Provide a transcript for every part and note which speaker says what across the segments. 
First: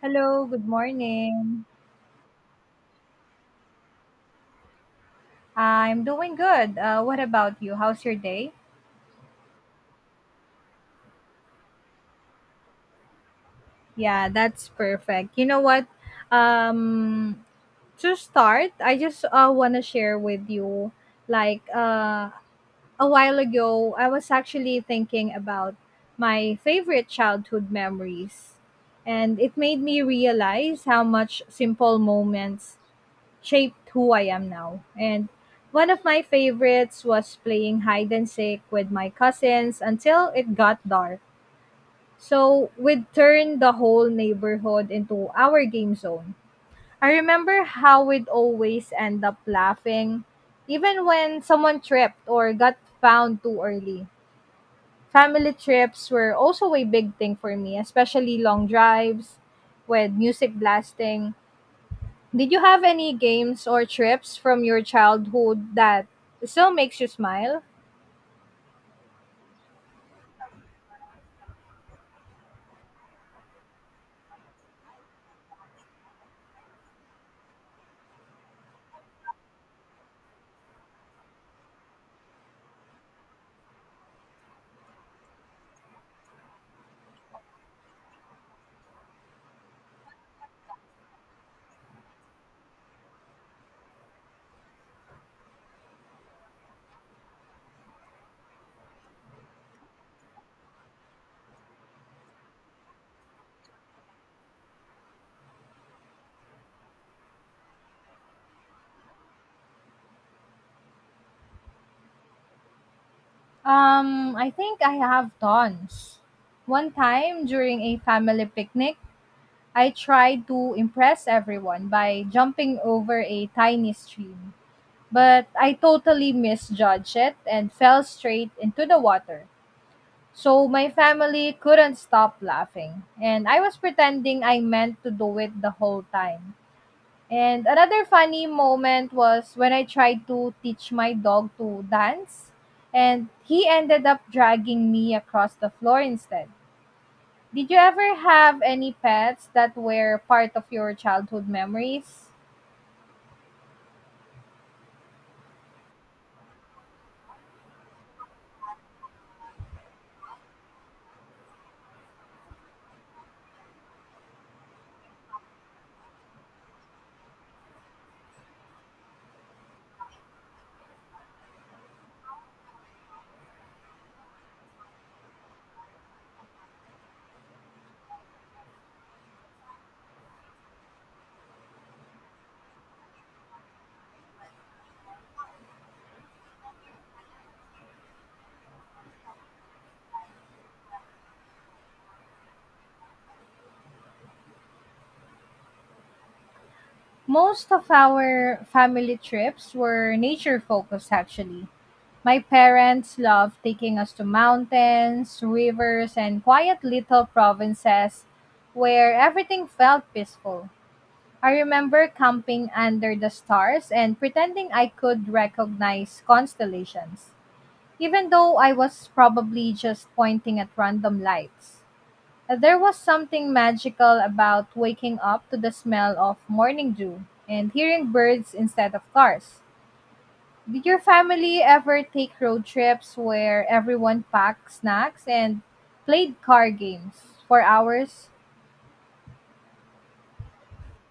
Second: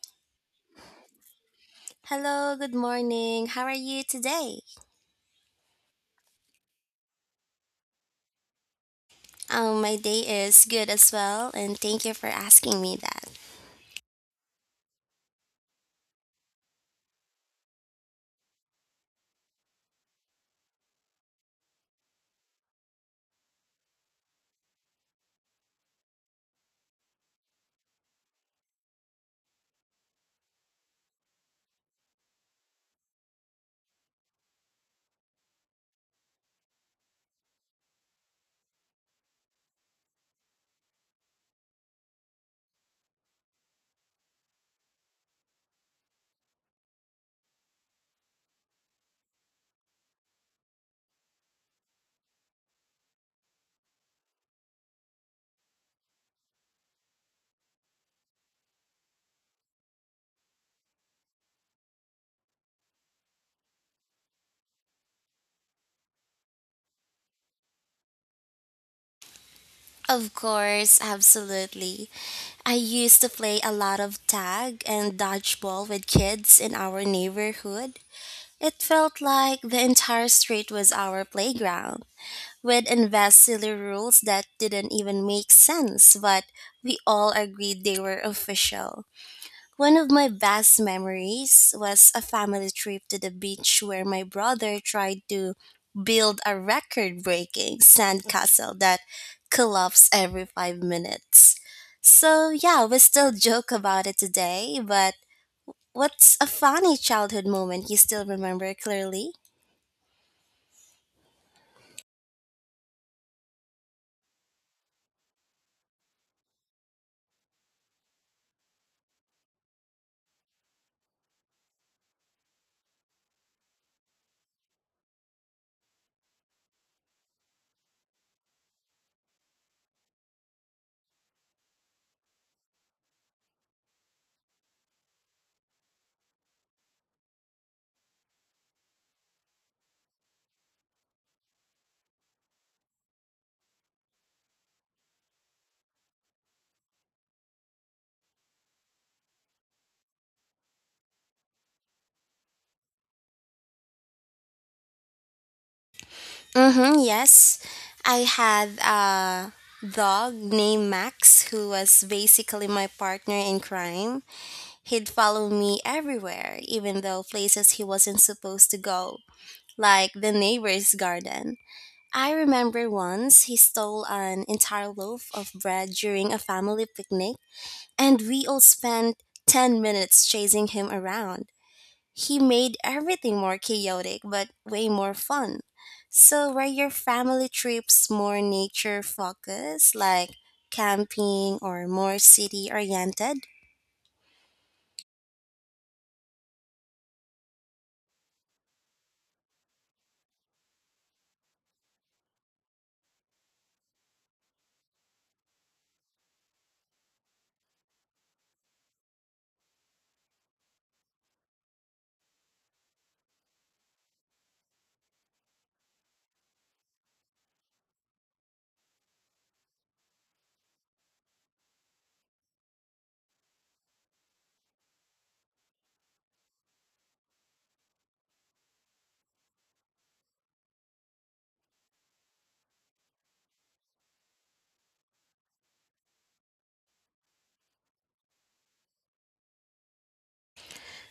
Speaker 1: Hello, good morning.
Speaker 2: Hello, good morning. How are you today?
Speaker 1: I'm doing good. What about you? How's your day?
Speaker 2: My day is good as well, and thank you for asking me that.
Speaker 1: Yeah, that's perfect. You know what? Um, to start, I just want to share with you like uh, a while ago, I was actually thinking about my favorite childhood memories. And it made me realize how much simple moments shaped who I am now. And one of my favorites was playing hide and seek with my cousins until it got dark. So we'd turn the whole neighborhood into our game zone. I remember how we'd always end up laughing, even when someone tripped or got found too early. Family trips were also a big thing for me, especially long drives with music blasting. Did you have any games or trips from your childhood that still makes you smile?
Speaker 2: Of course, absolutely. I used to play a lot of tag and dodgeball with kids in our neighborhood. It felt like the entire street was our playground, with invest silly rules that didn't even make sense, but we all agreed they were official. One of my best memories was a family trip to the beach where my brother tried to build a record breaking sandcastle that collapsed every 5 minutes. So, yeah, we still joke about it today, but what's a funny childhood moment you still remember clearly?
Speaker 1: I think I have tons. One time during a family picnic, I tried to impress everyone by jumping over a tiny stream. But I totally misjudged it and fell straight into the water. So my family couldn't stop laughing. And I was pretending I meant to do it the whole time. And another funny moment was when I tried to teach my dog to dance, and he ended up dragging me across the floor instead. Did you ever have any pets that were part of your childhood memories?
Speaker 2: Mm-hmm, yes. I had a dog named Max who was basically my partner in crime. He'd follow me everywhere, even though places he wasn't supposed to go, like the neighbor's garden. I remember once he stole an entire loaf of bread during a family picnic, and we all spent 10 minutes chasing him around. He made everything more chaotic, but way more fun. So, were your family trips more nature focused, like camping, or more city oriented?
Speaker 1: Most of our family trips were nature focused actually. My parents loved taking us to mountains, rivers, and quiet little provinces where everything felt peaceful. I remember camping under the stars and pretending I could recognize constellations, even though I was probably just pointing at random lights. There was something magical about waking up to the smell of morning dew and hearing birds instead of cars. Did your family ever take road trips where everyone packed snacks and played car games for hours?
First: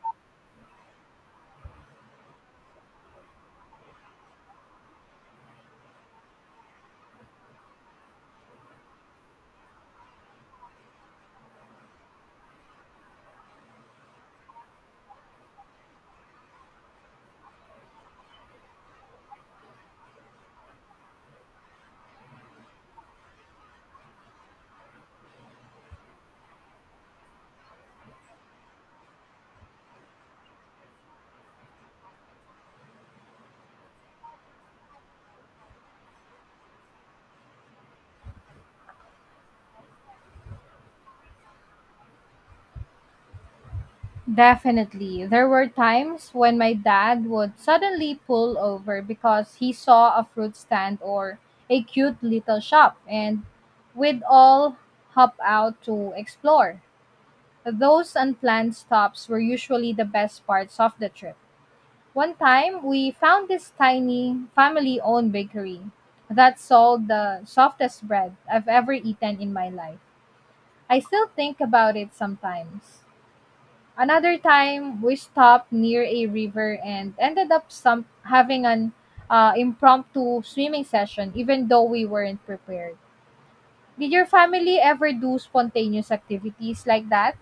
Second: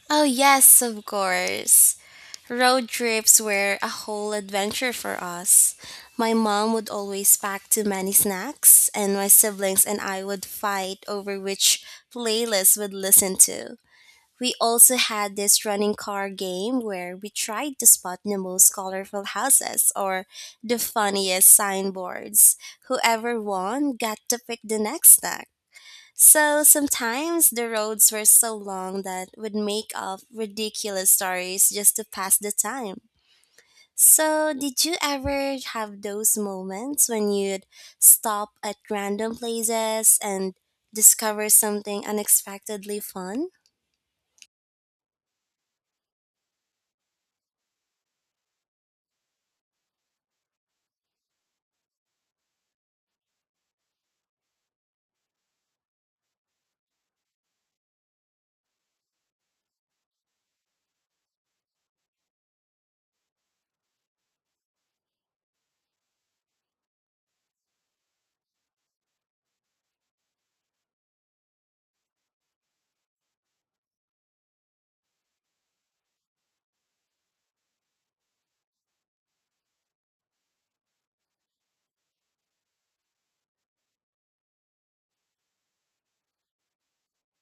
Speaker 2: Oh, yes, of course. Road trips were a whole adventure for us. My mom would always pack too many snacks, and my siblings and I would fight over which playlist we'd listen to. We also had this running car game where we tried to spot the most colorful houses or the funniest signboards. Whoever won got to pick the next snack. So sometimes the roads were so long that we'd make up ridiculous stories just to pass the time. So, did you ever have those moments when you'd stop at random places and discover something unexpectedly fun?
Speaker 1: Definitely. There were times when my dad would suddenly pull over because he saw a fruit stand or a cute little shop and we'd all hop out to explore. Those unplanned stops were usually the best parts of the trip. One time, we found this tiny family owned bakery that sold the softest bread I've ever eaten in my life. I still think about it sometimes. Another time, we stopped near a river and ended up having an impromptu swimming session, even though we weren't prepared. Did your family ever do spontaneous activities like that?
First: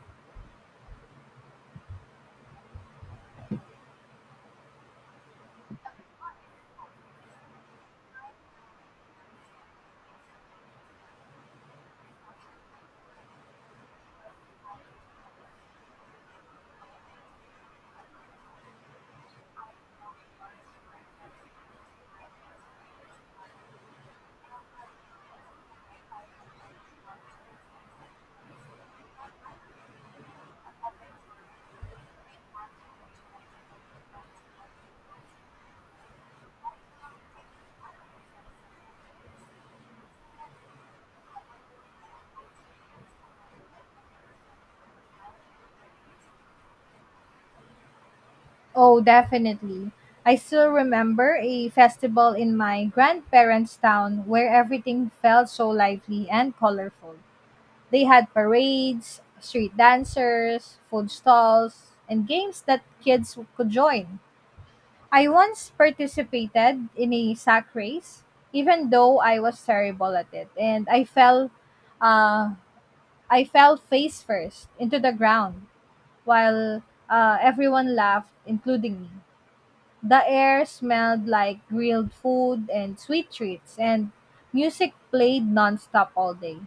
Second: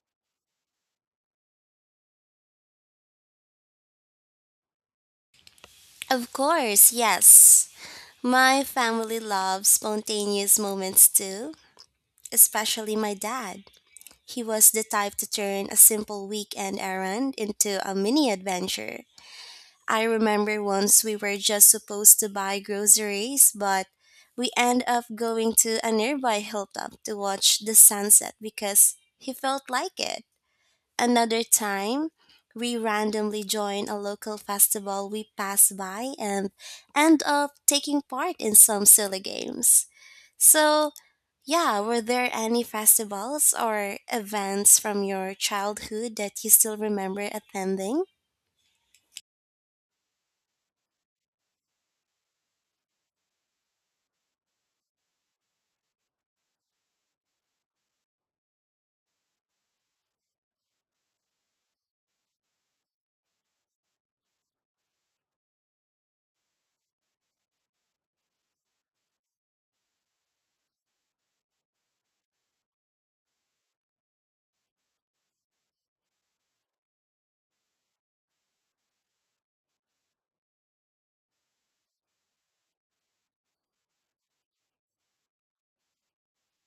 Speaker 2: Of course, yes. My family loves spontaneous moments too, especially my dad. He was the type to turn a simple weekend errand into a mini adventure. I remember once we were just supposed to buy groceries, but we end up going to a nearby hilltop to watch the sunset because he felt like it. Another time, we randomly join a local festival we pass by and end up taking part in some silly games. So, yeah, were there any festivals or events from your childhood that you still remember attending?
Speaker 1: Oh, definitely. I still remember a festival in my grandparents' town where everything felt so lively and colorful. They had parades, street dancers, food stalls, and games that kids could join. I once participated in a sack race, even though I was terrible at it, and uh, I fell face first into the ground while everyone laughed, including me. The air smelled like grilled food and sweet treats, and music played nonstop all day.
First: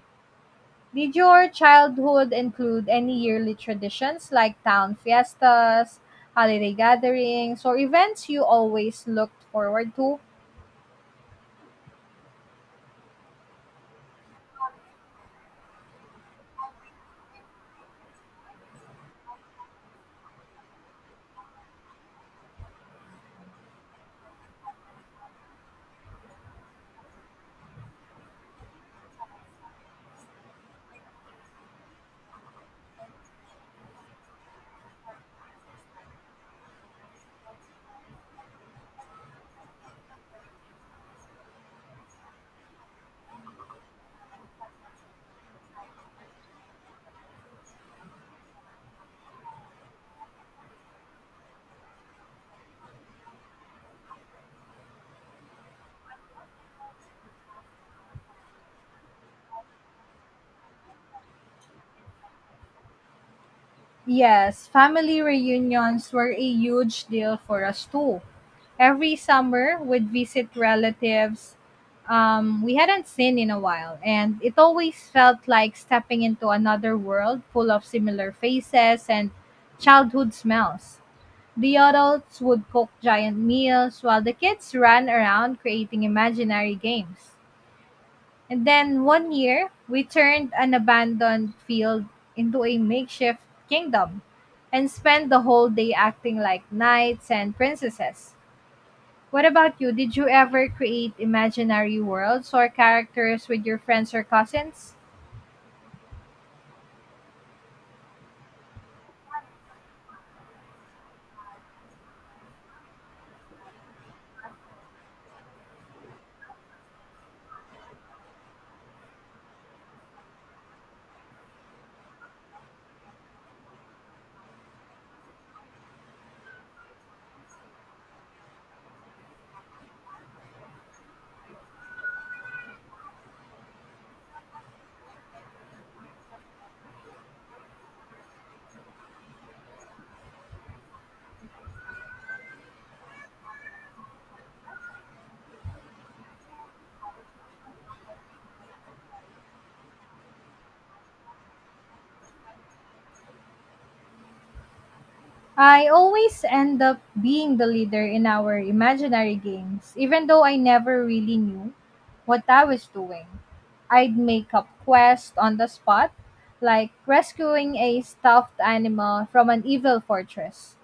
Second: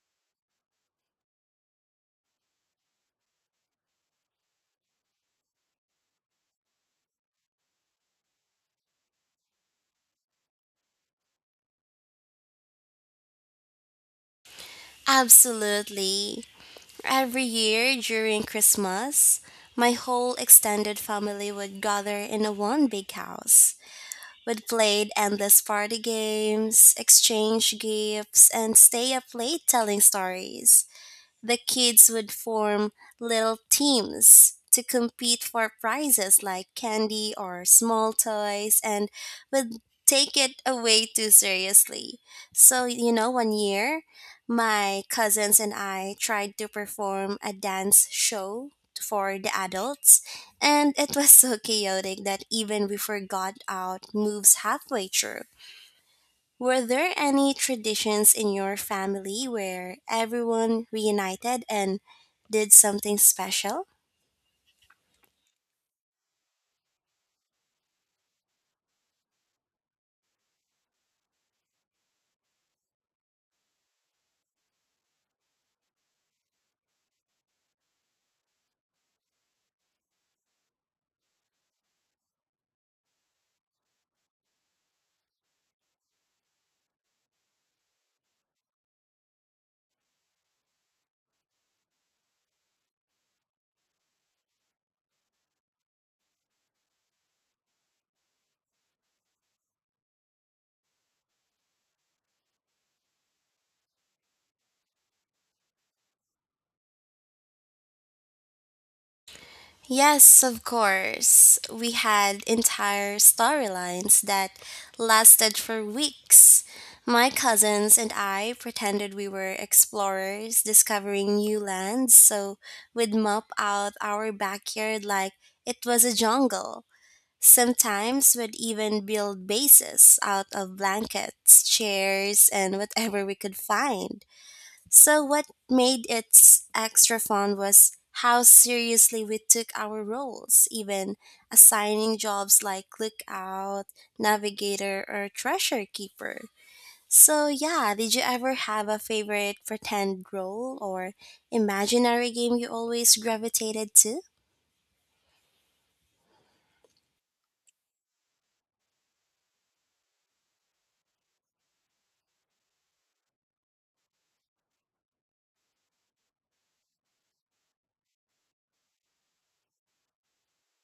Speaker 1: Did your childhood include any yearly traditions like town fiestas, holiday gatherings, or events you always looked forward to?
Speaker 2: Absolutely. Every year during Christmas, my whole extended family would gather in a one big house. We'd play endless party games, exchange gifts, and stay up late telling stories. The kids would form little teams to compete for prizes like candy or small toys and would take it away too seriously. So, one year, my cousins and I tried to perform a dance show for the adults, and it was so chaotic that even we forgot out moves halfway through. Were there any traditions in your family where everyone reunited and did something special?
Speaker 1: Yes, family reunions were a huge deal for us too. Every summer, we'd visit relatives we hadn't seen in a while, and it always felt like stepping into another world full of similar faces and childhood smells. The adults would cook giant meals while the kids ran around creating imaginary games. And then one year, we turned an abandoned field into a makeshift kingdom and spent the whole day acting like knights and princesses. What about you? Did you ever create imaginary worlds or characters with your friends or cousins?
Speaker 2: Yes, of course. We had entire storylines that lasted for weeks. My cousins and I pretended we were explorers discovering new lands, so we'd map out our backyard like it was a jungle. Sometimes we'd even build bases out of blankets, chairs, and whatever we could find. So, what made it extra fun was how seriously we took our roles, even assigning jobs like lookout, navigator, or treasure keeper. So, yeah, did you ever have a favorite pretend role or imaginary game you always gravitated to?
Speaker 1: I always end up being the leader in our imaginary games, even though I never really knew what I was doing. I'd make up quests on the spot, like rescuing a stuffed animal from an evil fortress,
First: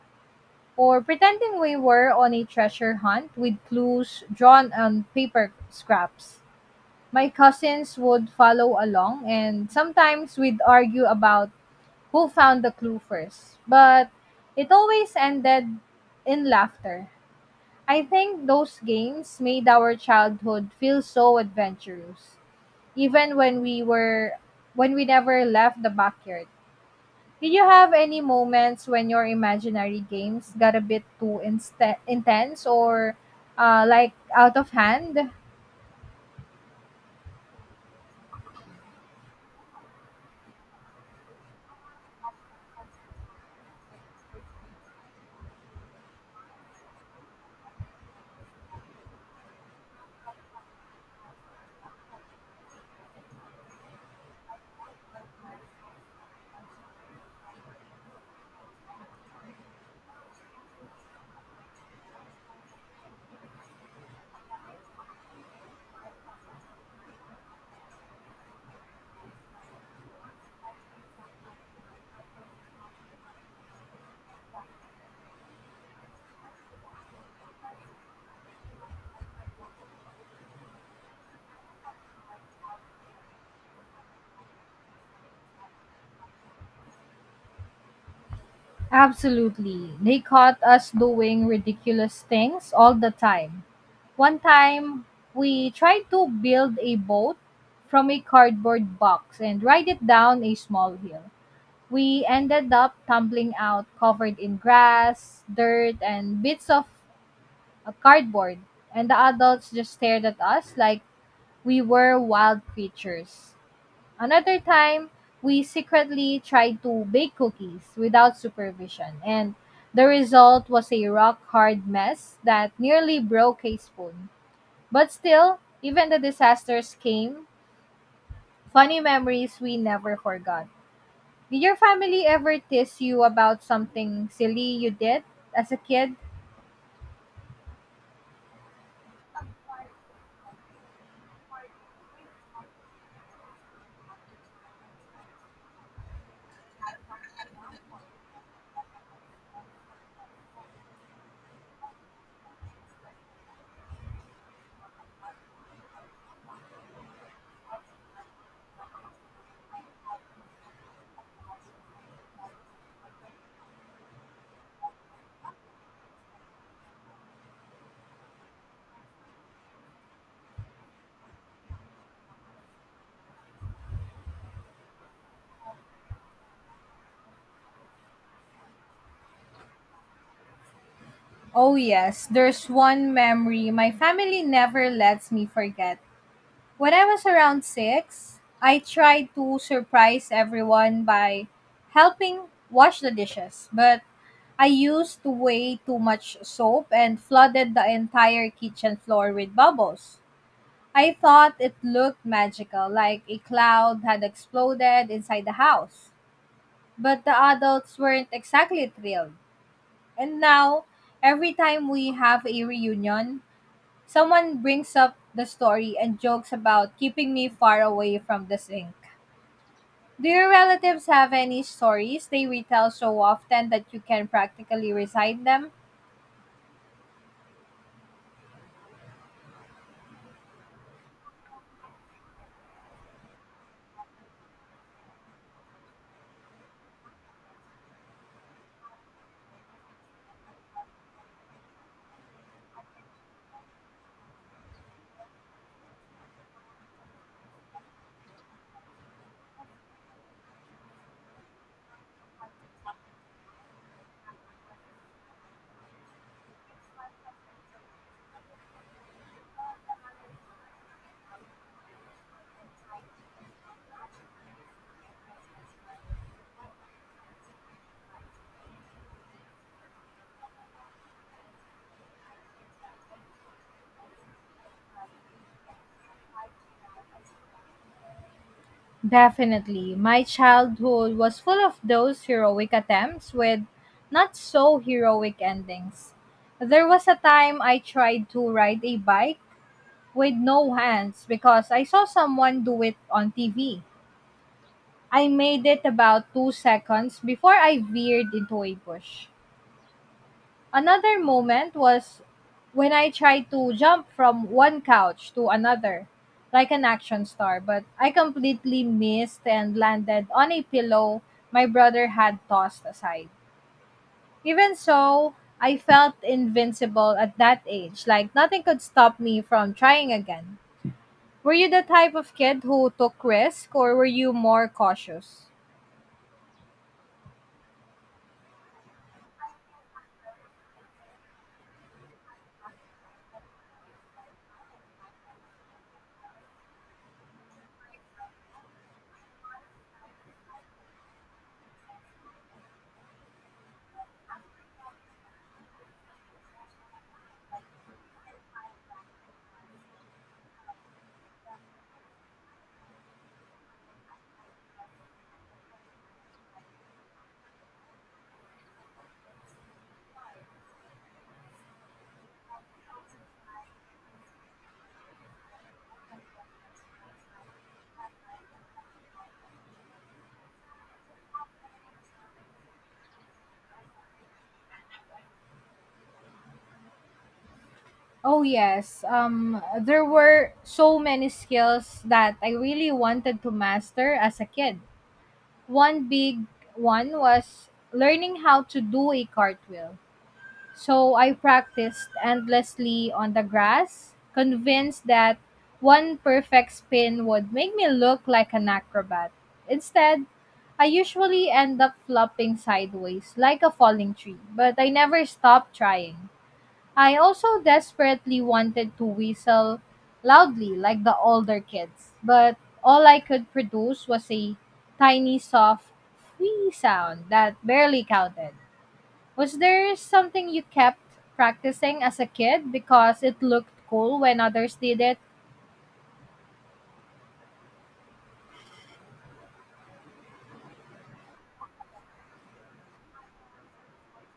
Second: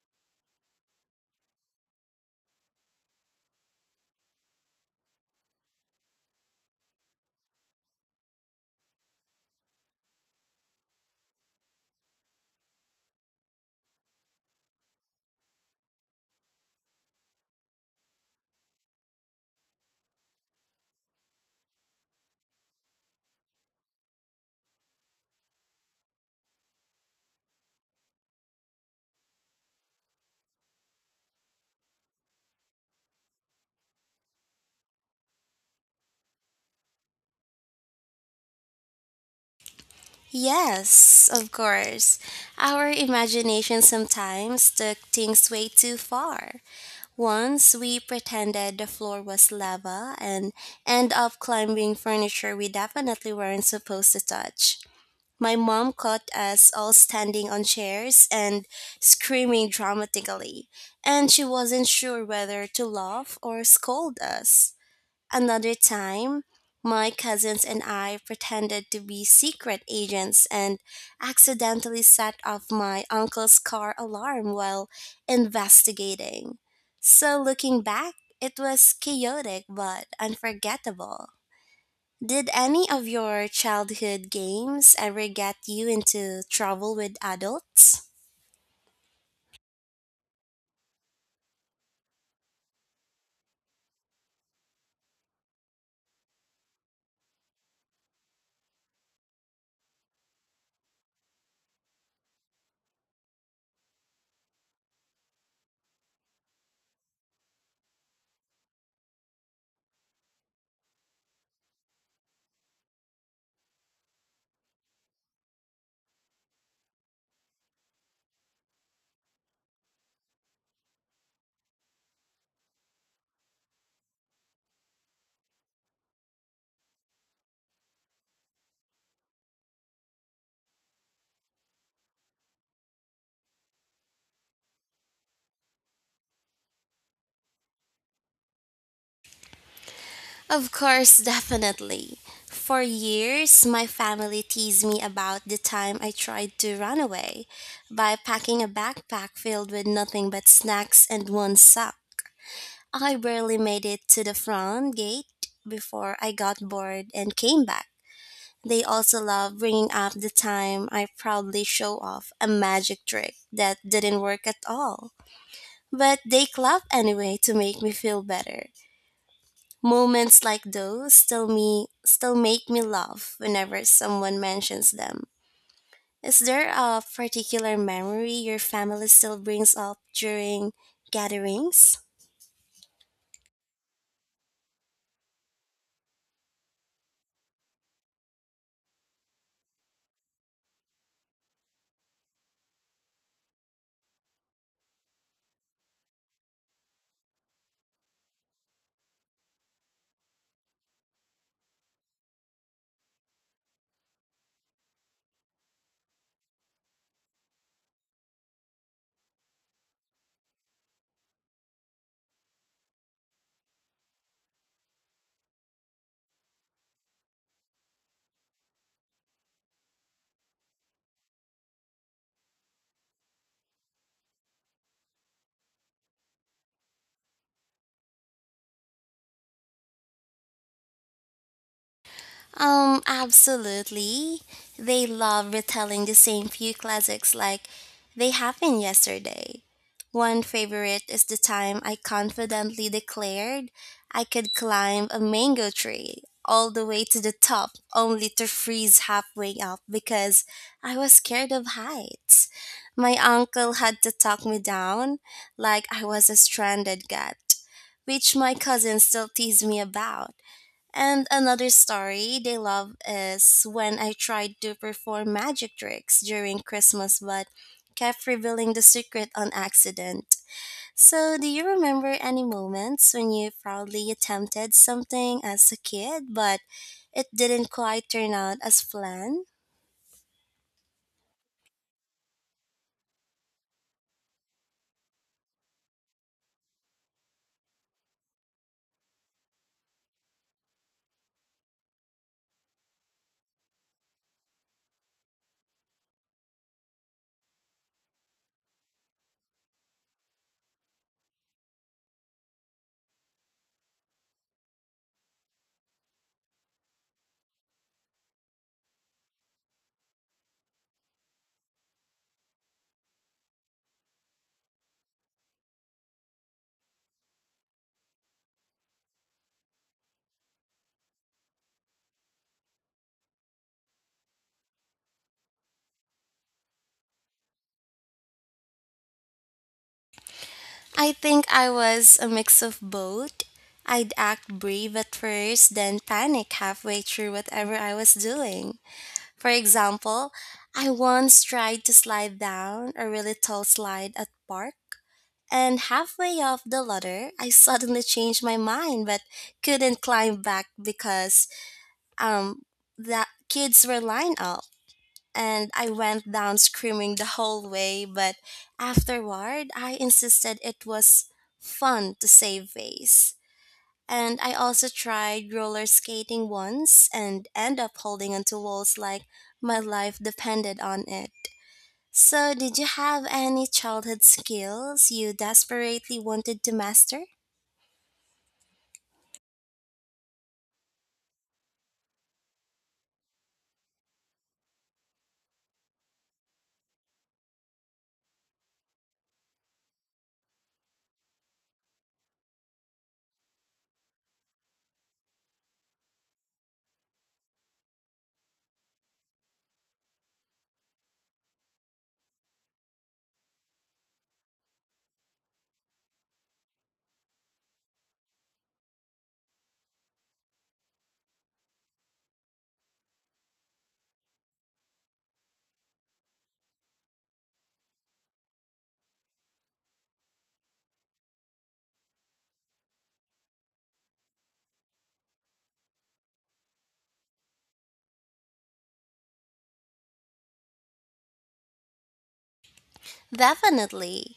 Speaker 1: or pretending we were on a treasure hunt with clues drawn on paper scraps. My cousins would follow along, and sometimes we'd argue about who found the clue first, but it always ended in laughter. I think those games made our childhood feel so adventurous, even when we were when we never left the backyard. Did you have any moments when your imaginary games got a bit too inst intense or like out of hand?
Speaker 2: Yes, of course. Our imagination sometimes took things way too far. Once we pretended the floor was lava and end up climbing furniture we definitely weren't supposed to touch. My mom caught us all standing on chairs and screaming dramatically, and she wasn't sure whether to laugh or scold us. Another time, my cousins and I pretended to be secret agents and accidentally set off my uncle's car alarm while investigating. So, looking back, it was chaotic but unforgettable. Did any of your childhood games ever get you into trouble with adults?
Speaker 1: Absolutely. They caught us doing ridiculous things all the time. One time, we tried to build a boat from a cardboard box and ride it down a small hill. We ended up tumbling out covered in grass, dirt, and bits of cardboard, and the adults just stared at us like we were wild creatures. Another time, we secretly tried to bake cookies without supervision, and the result was a rock hard mess that nearly broke a spoon. But still, even the disasters came, funny memories we never forgot. Did your family ever tease you about something silly you did as a kid?
Speaker 2: Of course, definitely. For years, my family teased me about the time I tried to run away by packing a backpack filled with nothing but snacks and one sock. I barely made it to the front gate before I got bored and came back. They also love bringing up the time I proudly show off a magic trick that didn't work at all. But they clap anyway to make me feel better. Moments like those still make me laugh whenever someone mentions them. Is there a particular memory your family still brings up during
Speaker 1: Oh,
Speaker 2: gatherings?
Speaker 1: yes, there's one memory my family never lets me forget. When I was around six, I tried to surprise everyone by helping wash the dishes, but I used way too much soap and flooded the entire kitchen floor with bubbles. I thought it looked magical, like a cloud had exploded inside the house. But the adults weren't exactly thrilled. And now, every time we have a reunion, someone brings up the story and jokes about keeping me far away from the sink. Do your relatives have any stories they retell so often that you can practically recite them?
Speaker 2: Absolutely. They love retelling the same few classics like they happened yesterday. One favorite is the time I confidently declared I could climb a mango tree all the way to the top only to freeze halfway up because I was scared of heights. My uncle had to talk me down like I was a stranded cat, which my cousins still tease me about. And another story they love is when I tried to perform magic tricks during Christmas but kept revealing the secret on accident. So, do you remember any moments when you proudly attempted something as a kid but it didn't quite turn out as planned?
Speaker 1: Definitely. My childhood was full of those heroic attempts with not so heroic endings. There was a time I tried to ride a bike with no hands because I saw someone do it on TV. I made it about 2 seconds before I veered into a bush. Another moment was when I tried to jump from one couch to another, like an action star, but I completely missed and landed on a pillow my brother had tossed aside. Even so, I felt invincible at that age, like nothing could stop me from trying again. Were you the type of kid who took risk or were you more cautious?
Speaker 2: I think I was a mix of both. I'd act brave at first, then panic halfway through whatever I was doing. For example, I once tried to slide down a really tall slide at park, and halfway up the ladder, I suddenly changed my mind but couldn't climb back because um the kids were lined up. And I went down screaming the whole way, but afterward, I insisted it was fun to save face. And I also tried roller skating once and end up holding onto walls like my life depended on it. So, did you have any childhood skills you desperately wanted to master?
Speaker 1: Oh yes. There were so many skills that I really wanted to master as a kid. One big one was learning how to do a cartwheel. So I practiced endlessly on the grass, convinced that one perfect spin would make me look like an acrobat. Instead, I usually end up flopping sideways like a falling tree, but I never stopped trying. I also desperately wanted to whistle loudly like the older kids, but all I could produce was a tiny soft wee sound that barely counted. Was there something you kept practicing as a kid because it looked cool when others did it?
Speaker 2: Definitely.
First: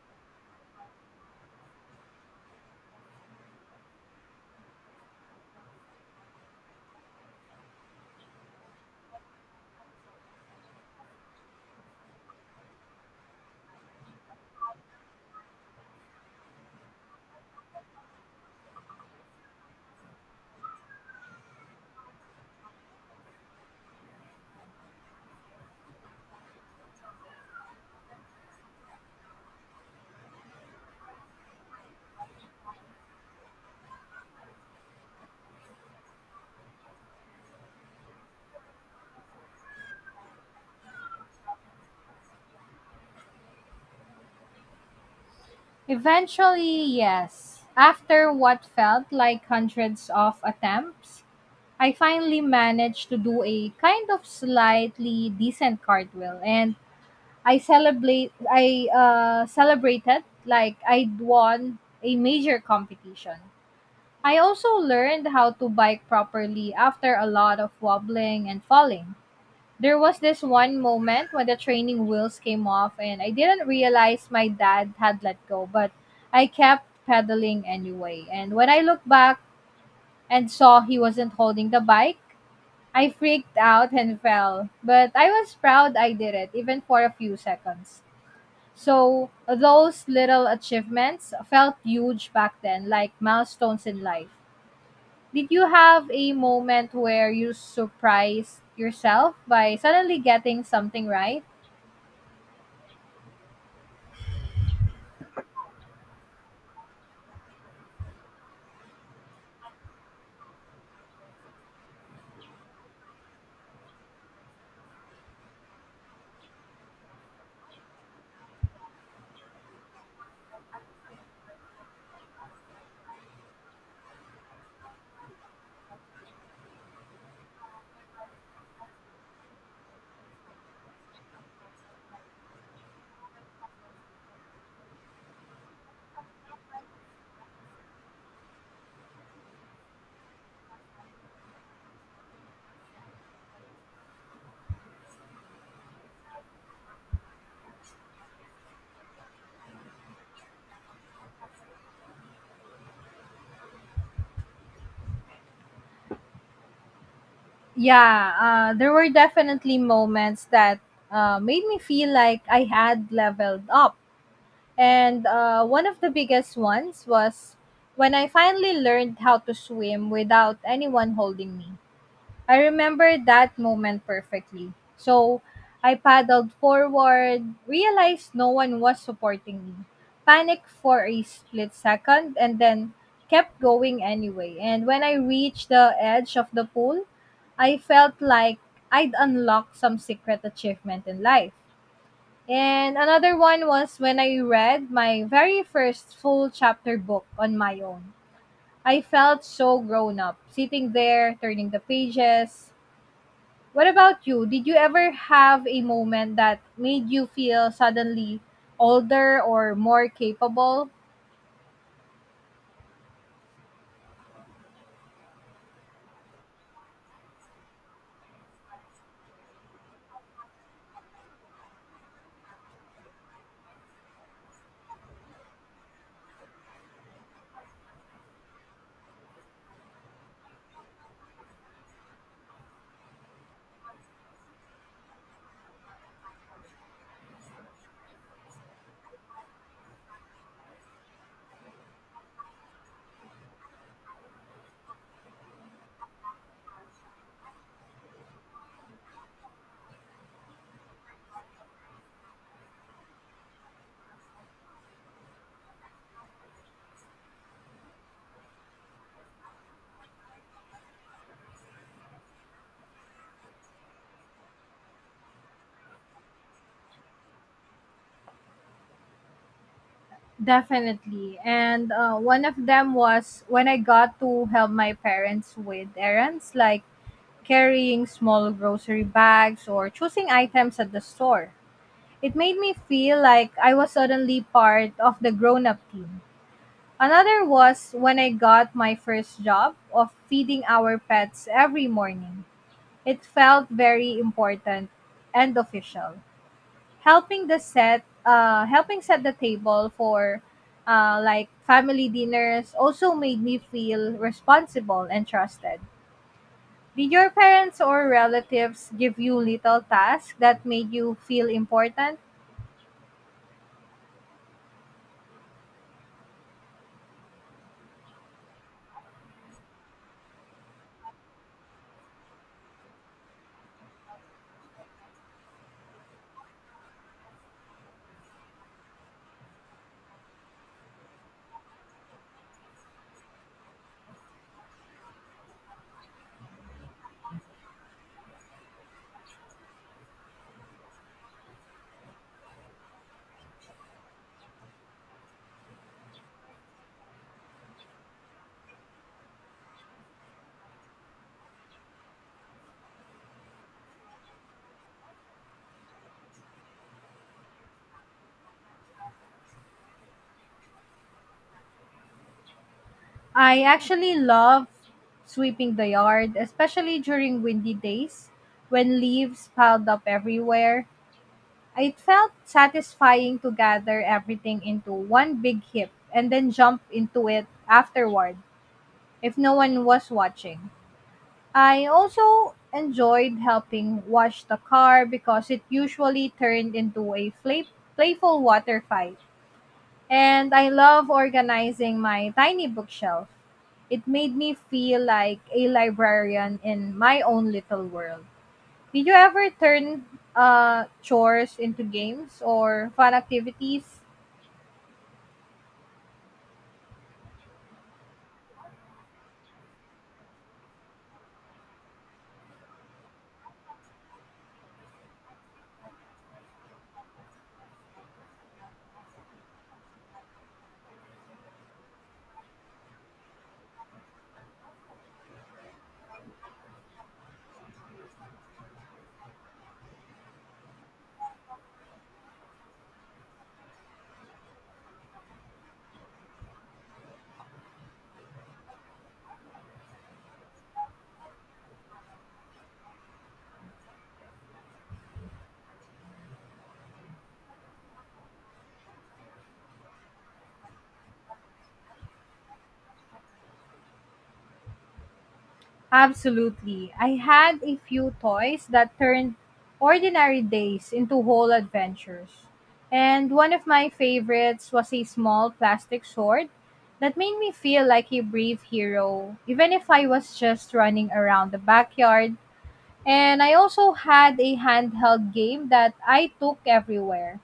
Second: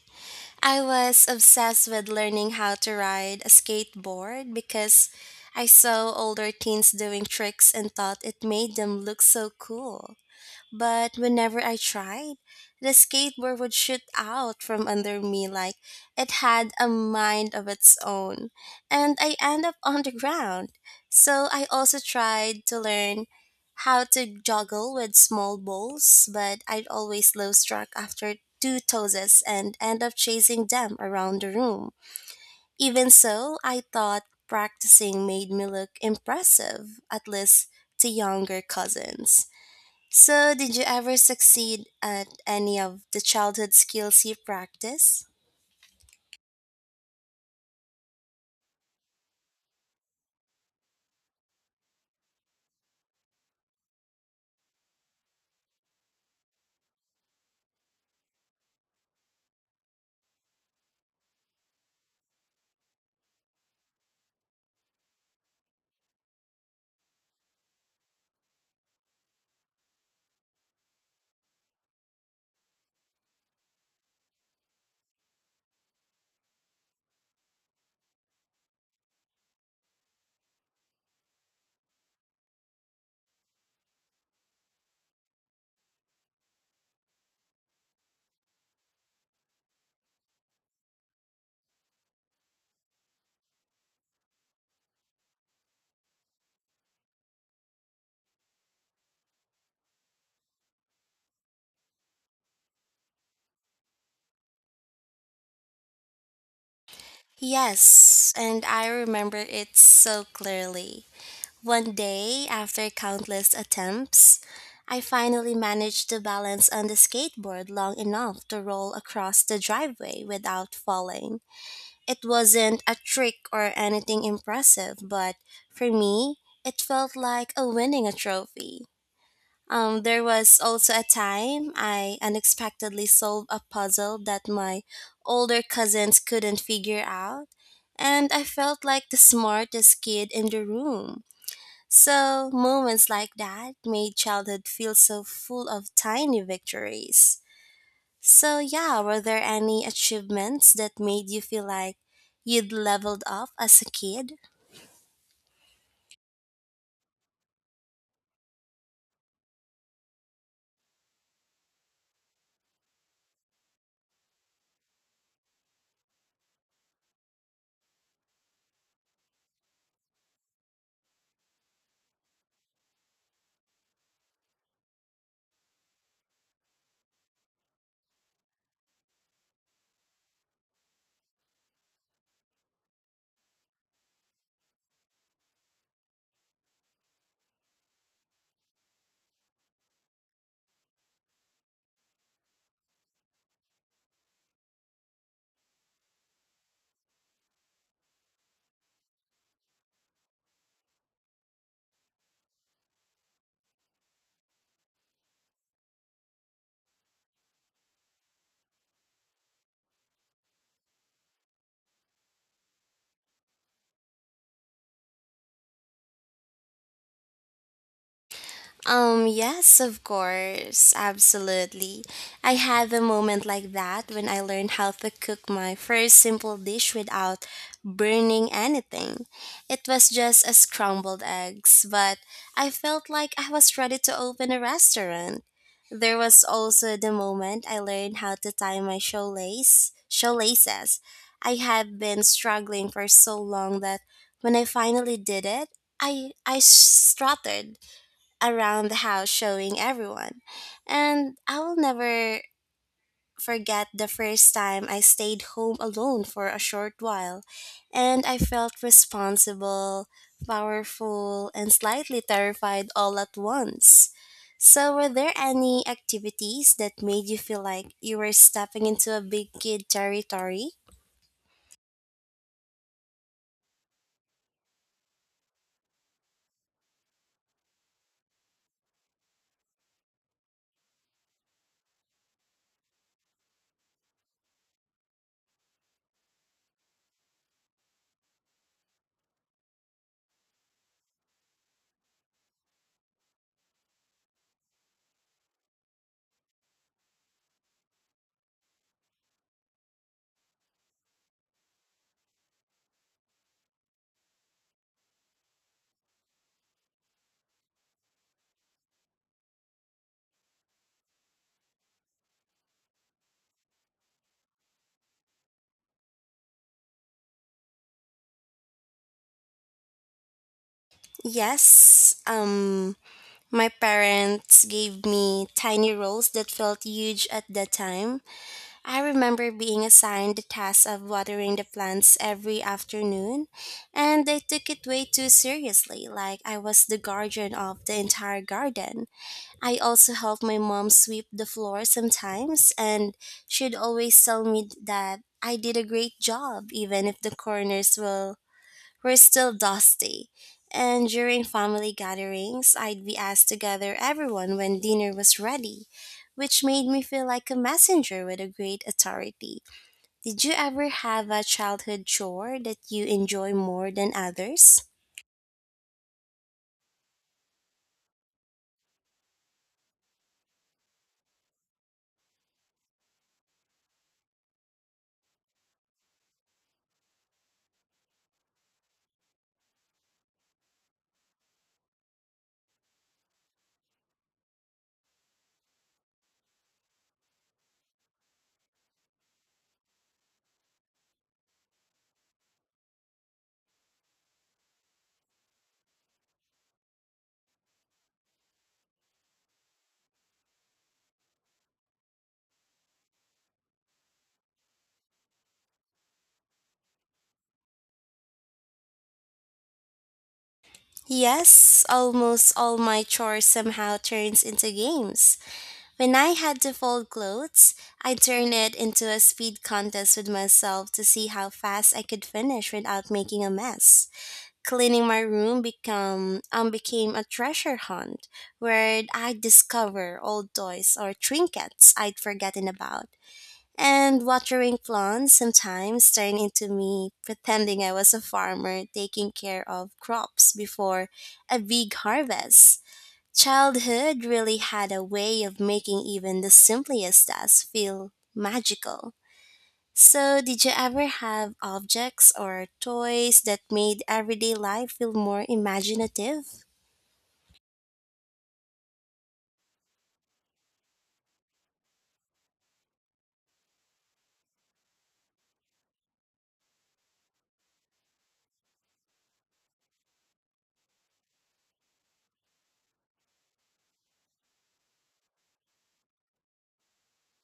Speaker 2: I was obsessed with learning how to ride a skateboard because I saw older teens doing tricks and thought it made them look so cool. But whenever I tried, the skateboard would shoot out from under me like it had a mind of its own, and I end up on the ground. So I also tried to learn how to juggle with small balls, but I'd always lose track after two tosses and end up chasing them around the room. Even so, I thought practicing made me look impressive, at least to younger cousins. So, did you ever succeed at any of the childhood skills you practice?
Speaker 1: Eventually, yes. After what felt like hundreds of attempts, I finally managed to do a kind of slightly decent cartwheel and I celebrated like I'd won a major competition. I also learned how to bike properly after a lot of wobbling and falling. There was this one moment when the training wheels came off and I didn't realize my dad had let go, but I kept pedaling anyway. And when I looked back and saw he wasn't holding the bike, I freaked out and fell. But I was proud I did it, even for a few seconds. So those little achievements felt huge back then, like milestones in life. Did you have a moment where you surprised yourself by suddenly getting something right?
Speaker 2: Yes, and I remember it so clearly. One day, after countless attempts, I finally managed to balance on the skateboard long enough to roll across the driveway without falling. It wasn't a trick or anything impressive, but for me, it felt like a winning a trophy. There was also a time I unexpectedly solved a puzzle that my older cousins couldn't figure out, and I felt like the smartest kid in the room. So, moments like that made childhood feel so full of tiny victories. So, yeah, were there any achievements that made you feel like you'd leveled up as a kid?
Speaker 1: Yeah, there were definitely moments that made me feel like I had leveled up. And one of the biggest ones was when I finally learned how to swim without anyone holding me. I remember that moment perfectly. So I paddled forward, realized no one was supporting me, panicked for a split second, and then kept going anyway. And when I reached the edge of the pool, I felt like I'd unlocked some secret achievement in life. And another one was when I read my very first full chapter book on my own. I felt so grown up, sitting there, turning the pages. What about you? Did you ever have a moment that made you feel suddenly older or more capable?
Speaker 2: Yes, of course, absolutely. I had a moment like that when I learned how to cook my first simple dish without burning anything. It was just a scrambled eggs, but I felt like I was ready to open a restaurant. There was also the moment I learned how to tie my shoelaces. I had been struggling for so long that when I finally did it, I strutted around the house showing everyone. And I will never forget the first time I stayed home alone for a short while and I felt responsible, powerful, and slightly terrified all at once. So, were there any activities that made you feel like you were stepping into a big kid territory?
Speaker 1: Definitely. And one of them was when I got to help my parents with errands like carrying small grocery bags or choosing items at the store. It made me feel like I was suddenly part of the grown up team. Another was when I got my first job of feeding our pets every morning. It felt very important and official. Helping helping set the table for like family dinners also made me feel responsible and trusted. Did your parents or relatives give you little tasks that made you feel important?
Speaker 2: Yes, my parents gave me tiny roles that felt huge at that time. I remember being assigned the task of watering the plants every afternoon, and I took it way too seriously, like I was the guardian of the entire garden. I also helped my mom sweep the floor sometimes, and she'd always tell me that I did a great job, even if the corners were still dusty, and during family gatherings, I'd be asked to gather everyone when dinner was ready, which made me feel like a messenger with a great authority. Did you ever have a childhood chore that you enjoy
Speaker 1: I
Speaker 2: more than
Speaker 1: actually love
Speaker 2: others?
Speaker 1: sweeping the yard, especially during windy days when leaves piled up everywhere. It felt satisfying to gather everything into one big heap and then jump into it afterward if no one was watching. I also enjoyed helping wash the car because it usually turned into a playful water fight. And I love organizing my tiny bookshelf. It made me feel like a librarian in my own little world. Did you ever turn chores into games or fun activities?
Speaker 2: Yes, almost all my chores somehow turns into games. When I had to fold clothes, I turned it into a speed contest with myself to see how fast I could finish without making a mess. Cleaning my room become became a treasure hunt where I discover old toys or trinkets I'd forgotten about. And watering plants sometimes turned into me pretending I was a farmer taking care of crops before a big harvest. Childhood really had a way of making even the simplest tasks feel magical. So, did you ever have objects or toys that made everyday life feel more imaginative?
Speaker 1: Absolutely. I had a few toys that turned ordinary days into whole adventures. And one of my favorites was a small plastic sword that made me feel like a brave hero, even if I was just running around the backyard. And I also had a handheld game that I took everywhere,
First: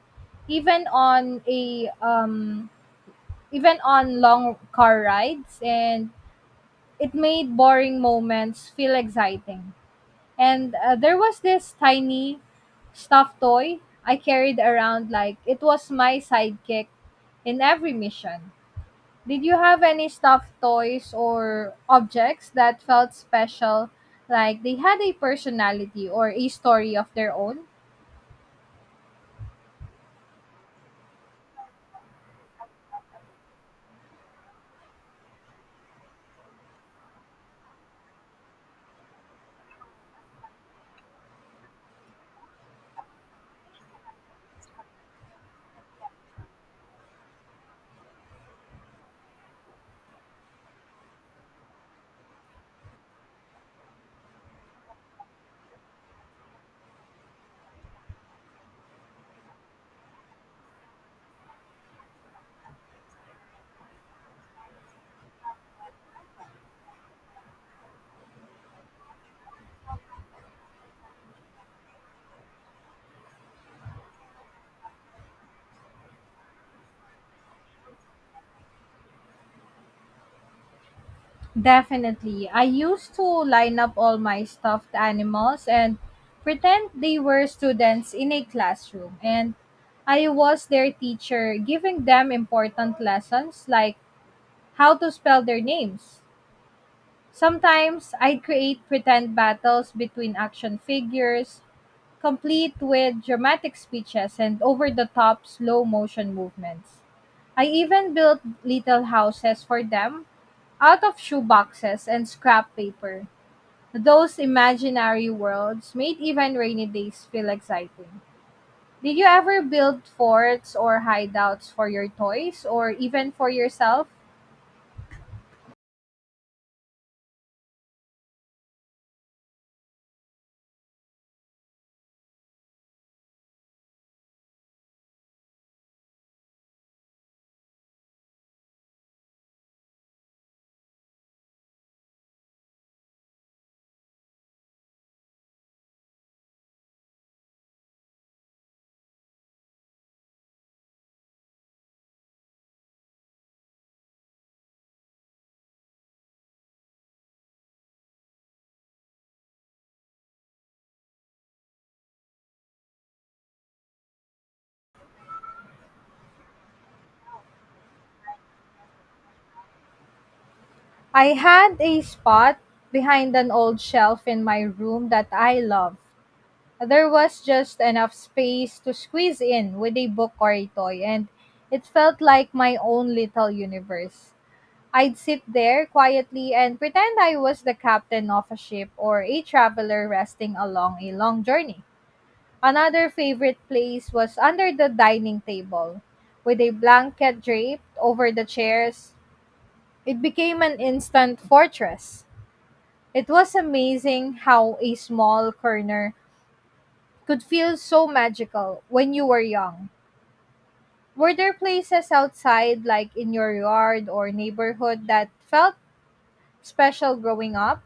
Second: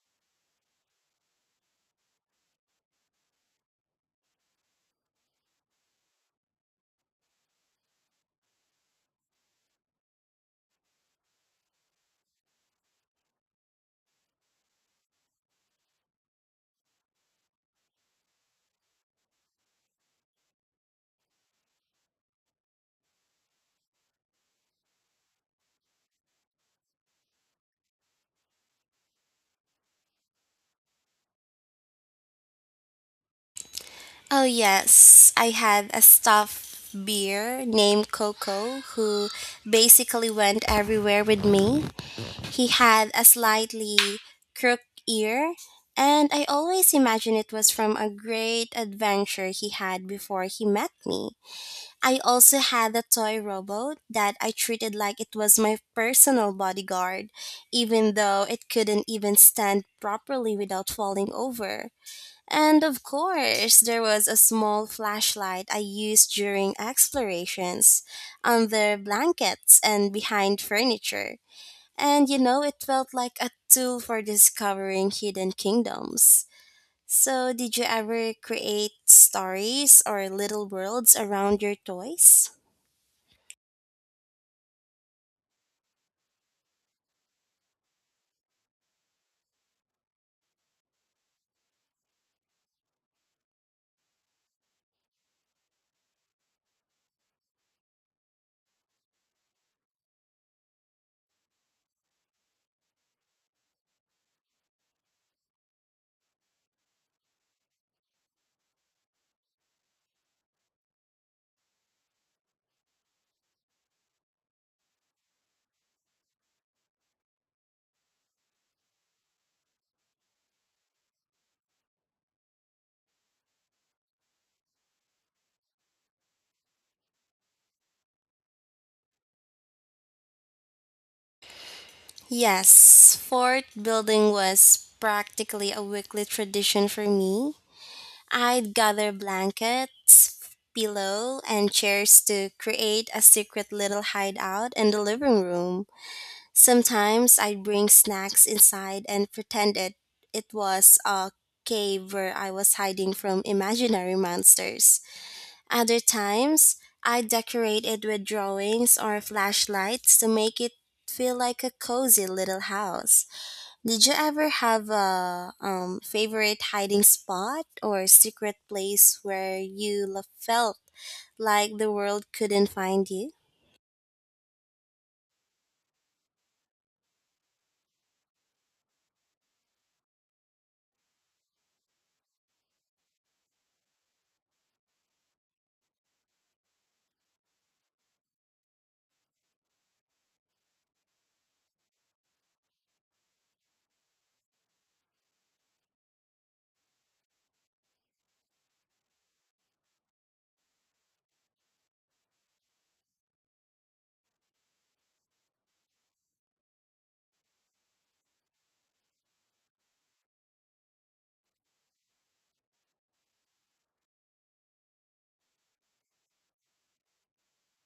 Speaker 1: even on a um, even on long car rides, and it made boring moments feel exciting. And there was this tiny stuffed toy I carried around like it was my sidekick in every mission. Did you have any stuffed toys or objects that felt special, like they had a personality or a story of their own?
Speaker 2: Oh, yes. I had a stuffed bear named Coco who basically went everywhere with me. He had a slightly crooked ear, and I always imagined it was from a great adventure he had before he met me. I also had a toy robot that I treated like it was my personal bodyguard, even though it couldn't even stand properly without falling over. And of course, there was a small flashlight I used during explorations, under blankets and behind furniture. And you know it felt like a tool for discovering hidden kingdoms. So, did you ever create stories or little worlds around your
Speaker 1: Definitely.
Speaker 2: toys?
Speaker 1: I used to line up all my stuffed animals and pretend they were students in a classroom. And I was their teacher, giving them important lessons like how to spell their names. Sometimes I'd create pretend battles between action figures, complete with dramatic speeches and over the top slow motion movements. I even built little houses for them out of shoeboxes and scrap paper. Those imaginary worlds made even rainy days feel exciting. Did you ever build forts or hideouts for your toys or even for yourself?
Speaker 2: Yes, fort building was practically a weekly tradition for me. I'd gather blankets, pillow, and chairs to create a secret little hideout in the living room. Sometimes I'd bring snacks inside and pretend it was a cave where I was hiding from imaginary monsters. Other times, I'd decorate it with drawings or flashlights to make it feel like a cozy little house. Did you ever have a favorite hiding spot or secret place where you felt
Speaker 1: I had
Speaker 2: like the
Speaker 1: a
Speaker 2: world
Speaker 1: spot
Speaker 2: couldn't find you?
Speaker 1: behind an old shelf in my room that I loved. There was just enough space to squeeze in with a book or a toy, and it felt like my own little universe. I'd sit there quietly and pretend I was the captain of a ship or a traveler resting along a long journey. Another favorite place was under the dining table, with a blanket draped over the chairs. It became an instant fortress. It was amazing how a small corner could feel so magical when you were young. Were there places outside, like in your yard or neighborhood, that felt special growing up?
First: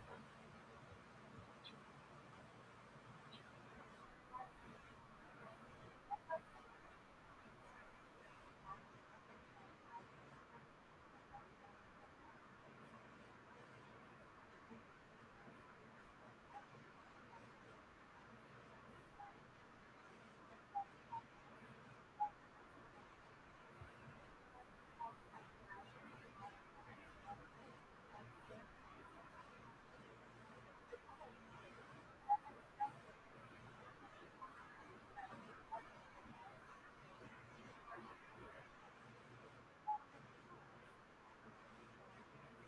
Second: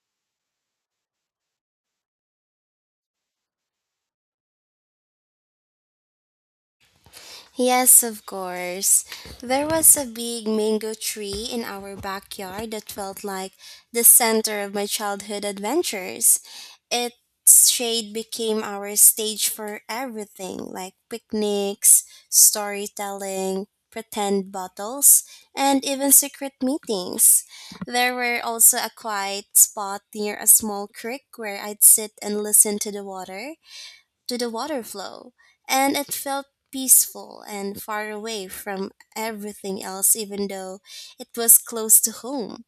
Speaker 2: Yes, of course. There was a big mango tree in our backyard that felt like the center of my childhood adventures. Its shade became our stage for everything like picnics, storytelling, pretend battles, and even secret meetings. There were also a quiet spot near a small creek where I'd sit and listen to the water flow, and it felt peaceful and far away from everything else, even though it was close to home.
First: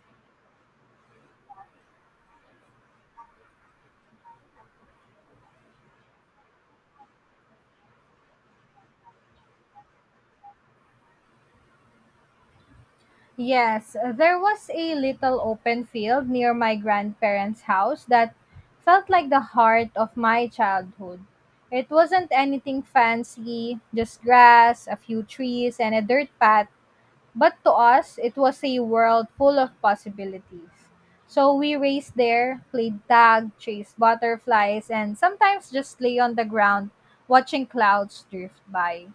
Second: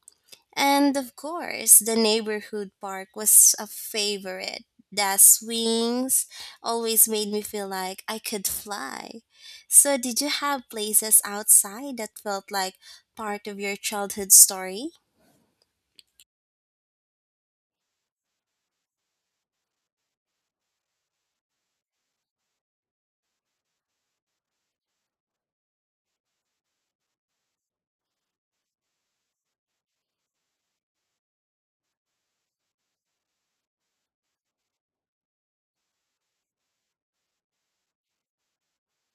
Speaker 2: And of course, the neighborhood park was a favorite. The swings always made me feel like I could fly. So, did you have places outside that felt like part of your
Speaker 1: Yes,
Speaker 2: childhood
Speaker 1: there was
Speaker 2: story?
Speaker 1: a little open field near my grandparents' house that felt like the heart of my childhood. It wasn't anything fancy, just grass, a few trees, and a dirt path, but to us, it was a world full of possibilities. So we raced there, played tag, chased butterflies, and sometimes just lay on the ground watching clouds drift by.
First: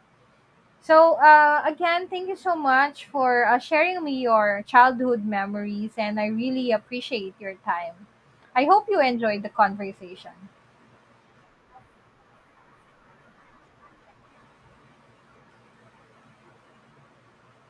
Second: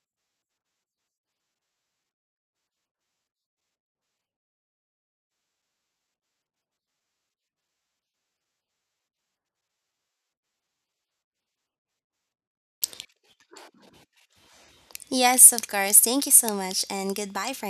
Speaker 1: So, again, thank you so much for sharing me your childhood memories, and I really appreciate your time. I hope you enjoyed the conversation.
Speaker 2: Yes, of course. Thank you so much, and goodbye for